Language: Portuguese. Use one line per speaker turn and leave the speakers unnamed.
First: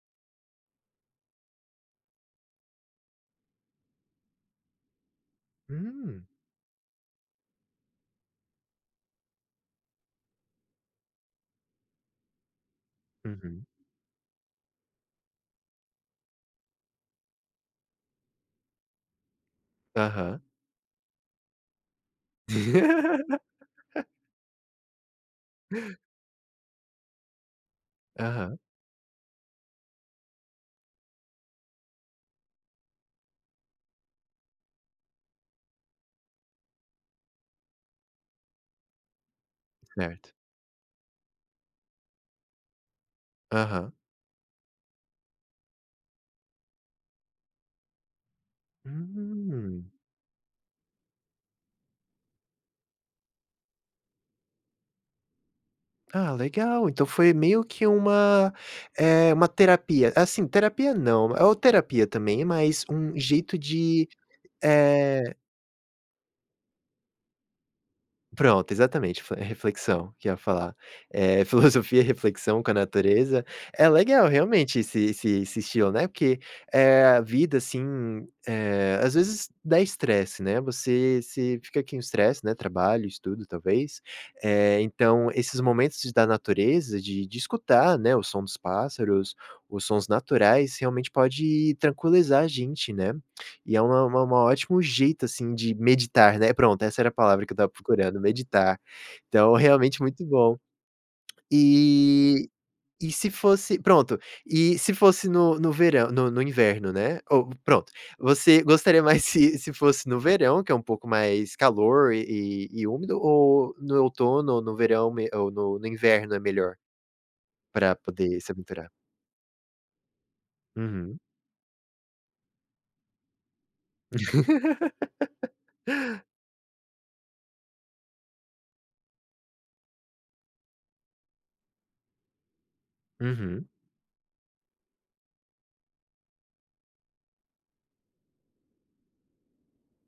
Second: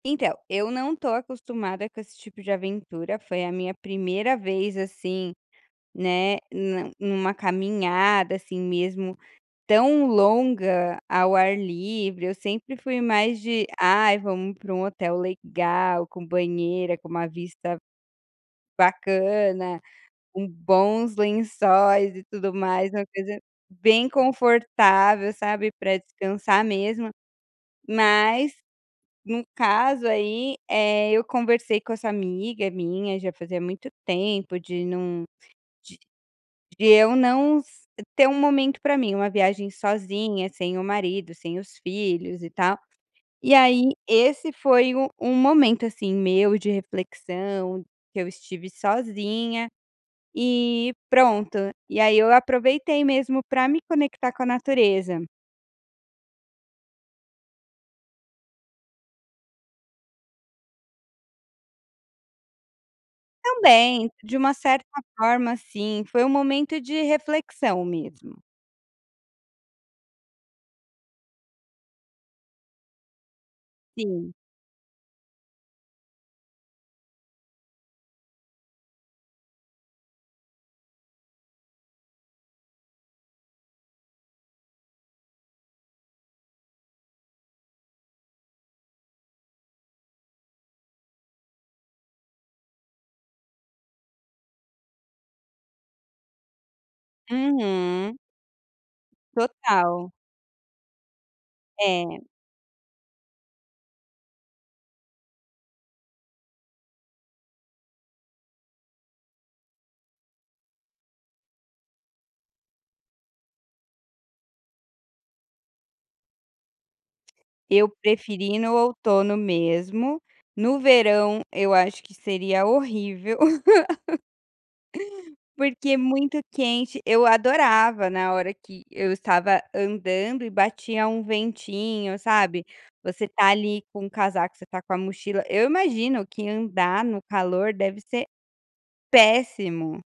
Então, eu não tô acostumada com esse tipo de aventura, foi a minha primeira vez, assim,
Hum.
né, na numa caminhada, assim, mesmo, tão longa ao ar livre, eu sempre fui mais de:
Uhum.
"Ai vamos pra um hotel legal, com banheira, com uma vista bacana,
Aham.
com bons lençóis e tudo mais", uma coisa bem confortável, sabe, pra descansar mesmo, mas
Aham.
no caso aí, eh, eu conversei com essa amiga minha, já fazia muito tempo de num de de eu não s ter um momento pra mim, uma viagem
Certo.
sozinha, sem o marido, sem os filhos e tal, e aí
Aham.
esse foi o o momento, assim, meu de reflexão, que eu estive sozinha,
Hum!
eh, pronto, e aí eu aproveitei, mesmo, pra me conectar com a natureza.
Ah, legal então foi meio que uma, eh, uma terapia, assim, terapia não, ou terapia também, mas um jeito de,
Também, de uma certa
eh
forma, sim, foi um momento de reflexão mesmo.
Pronto, exatamente. Fle reflexão, que eu ia falar, eh, filosofia, reflexão com a natureza, é legal,
Sim.
realmente, esse esse esse estilo, né, porque é a vida, assim, eh, as vezes dá estresse, né, você se fica aqui um estresse, né, trabalho, estudo ,talvez, eh, então esses momentos da natureza, de de escutar, né, o som dos pássaros, os sons naturais, realmente pode tranquilizar a gente, né, e é uma uma uma ótimo jeito, assim, de meditar, né, pronto, essa era a palavra que eu tava
Uhum.
procurando, "meditar". Então, realmente
Total.
muito bom.
É.
Eh, e se fosse, pronto, e se fosse no no verã no no inverno, né, ou, pronto, você gostaria mais se se fosse no verão, que é um pouco mais calor e e úmido ou no outono ou no verão mê ou no no inverno é melhor,
Eu
pra poder se
preferi ir no
aventurar?
outono mesmo, no
Uhum.
verão eu acho que seria horrível, porque é muito quente, eu adorava na hora que eu estava andando e batia um ventinho, sabe, você tá
Uhum.
ali com casaco, você tá com a mochila, eu imagino que andar no calor deve ser péssimo!